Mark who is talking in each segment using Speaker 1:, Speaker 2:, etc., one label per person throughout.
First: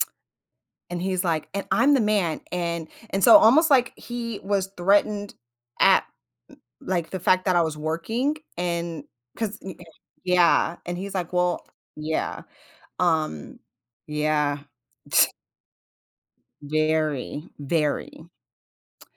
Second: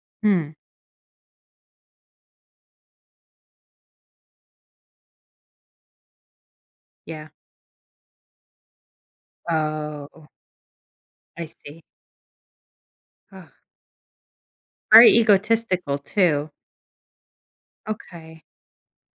Speaker 1: Mm.
Speaker 2: And he's, like, "And I'm the man," and and so almost like he was threatened at n like the
Speaker 1: Yeah.
Speaker 2: fact that I was working and 'cause n eh,
Speaker 1: Oh.
Speaker 2: yeah, and he's like,
Speaker 1: I
Speaker 2: "Well,"
Speaker 1: see.
Speaker 2: yeah,
Speaker 1: Huh.
Speaker 2: um, yeah.
Speaker 1: Very egotistical, too.
Speaker 2: Very, very.
Speaker 1: Okay.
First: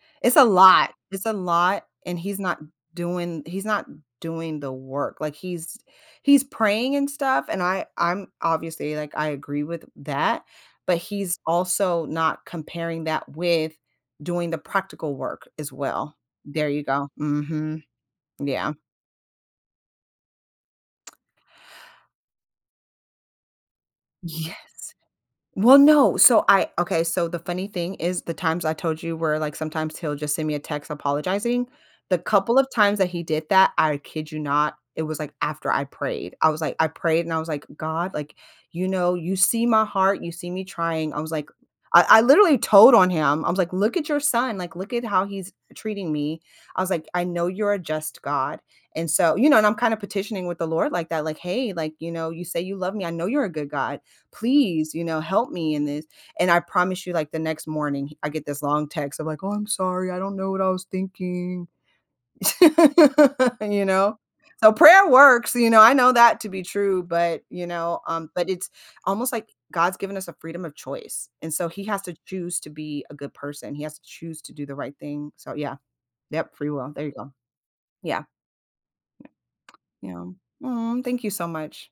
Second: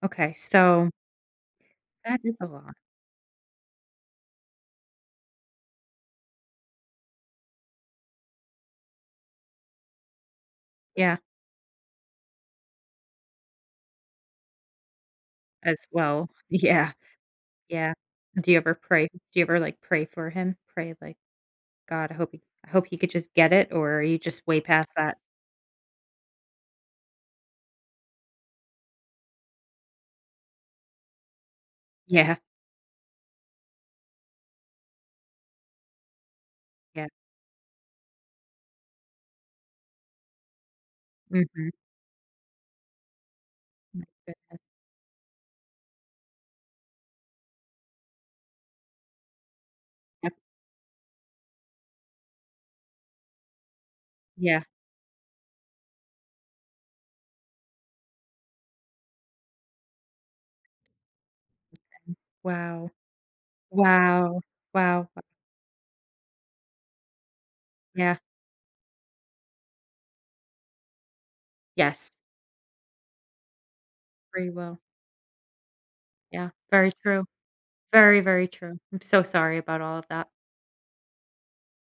Speaker 1: Okay,
Speaker 2: It's a
Speaker 1: so
Speaker 2: lot, it's a lot, and
Speaker 1: That is
Speaker 2: he's
Speaker 1: a
Speaker 2: not
Speaker 1: lot.
Speaker 2: doing he's not doing the work. Like, he's he's praying and stuff, and I I'm obviously, like, I agree with that, but
Speaker 1: Yeah.
Speaker 2: he's also not comparing that with doing the practical work as
Speaker 1: As
Speaker 2: well.
Speaker 1: well.
Speaker 2: There you
Speaker 1: Yeah,
Speaker 2: go. Mhm.
Speaker 1: yeah. Do you
Speaker 2: Yeah.
Speaker 1: ever pray do you ever, like, pray for him, pray, like, "God, I hope he I hope he could just get it," or are you just
Speaker 2: Yes.
Speaker 1: way past that?
Speaker 2: Well, no, so I Okay, so the funny thing is the times I told you where like, sometimes he'll just send me a text apologizing? The
Speaker 1: Yeah.
Speaker 2: couple of times that he did that, I kid you not, it was, like, after I prayed. I was like, I
Speaker 1: Yeah.
Speaker 2: prayed and I was like, "God, like, you know, you see my heart, you see me trying" I was like
Speaker 1: Mhm.
Speaker 2: I I literally told on him, I was, like, "Look at your son, like, look at how he's treating me." I was, like, "I know you're a just God," and so You know, and I'm kinda
Speaker 1: [unintelligible]
Speaker 2: petitioning with the Lord like that. Like, "Hey, like, you know, you say you love me. I know you're a good God,
Speaker 1: Yeah.
Speaker 2: please, you know, help me in this," and I promise you, like, the next morning he I get this long text of like, "Oh, I'm sorry. I don't know what I was thinking,"
Speaker 1: Wow.
Speaker 2: you know?
Speaker 1: Wow.
Speaker 2: So prayer
Speaker 1: Wow.
Speaker 2: works, you know, I know that to be true, but you know,
Speaker 1: Yeah.
Speaker 2: um, but it's almost like God's given us a freedom of choice, and so he has
Speaker 1: Yes.
Speaker 2: to choose to be a good person, he has to choose
Speaker 1: Free
Speaker 2: to do the
Speaker 1: will.
Speaker 2: right thing, so, yeah.
Speaker 1: Yeah,
Speaker 2: Yep, free
Speaker 1: very
Speaker 2: will, there you
Speaker 1: true.
Speaker 2: go.
Speaker 1: Very,
Speaker 2: Yeah.
Speaker 1: very true. I'm so sorry about all of
Speaker 2: You
Speaker 1: that.
Speaker 2: know. Aw, thank you so much.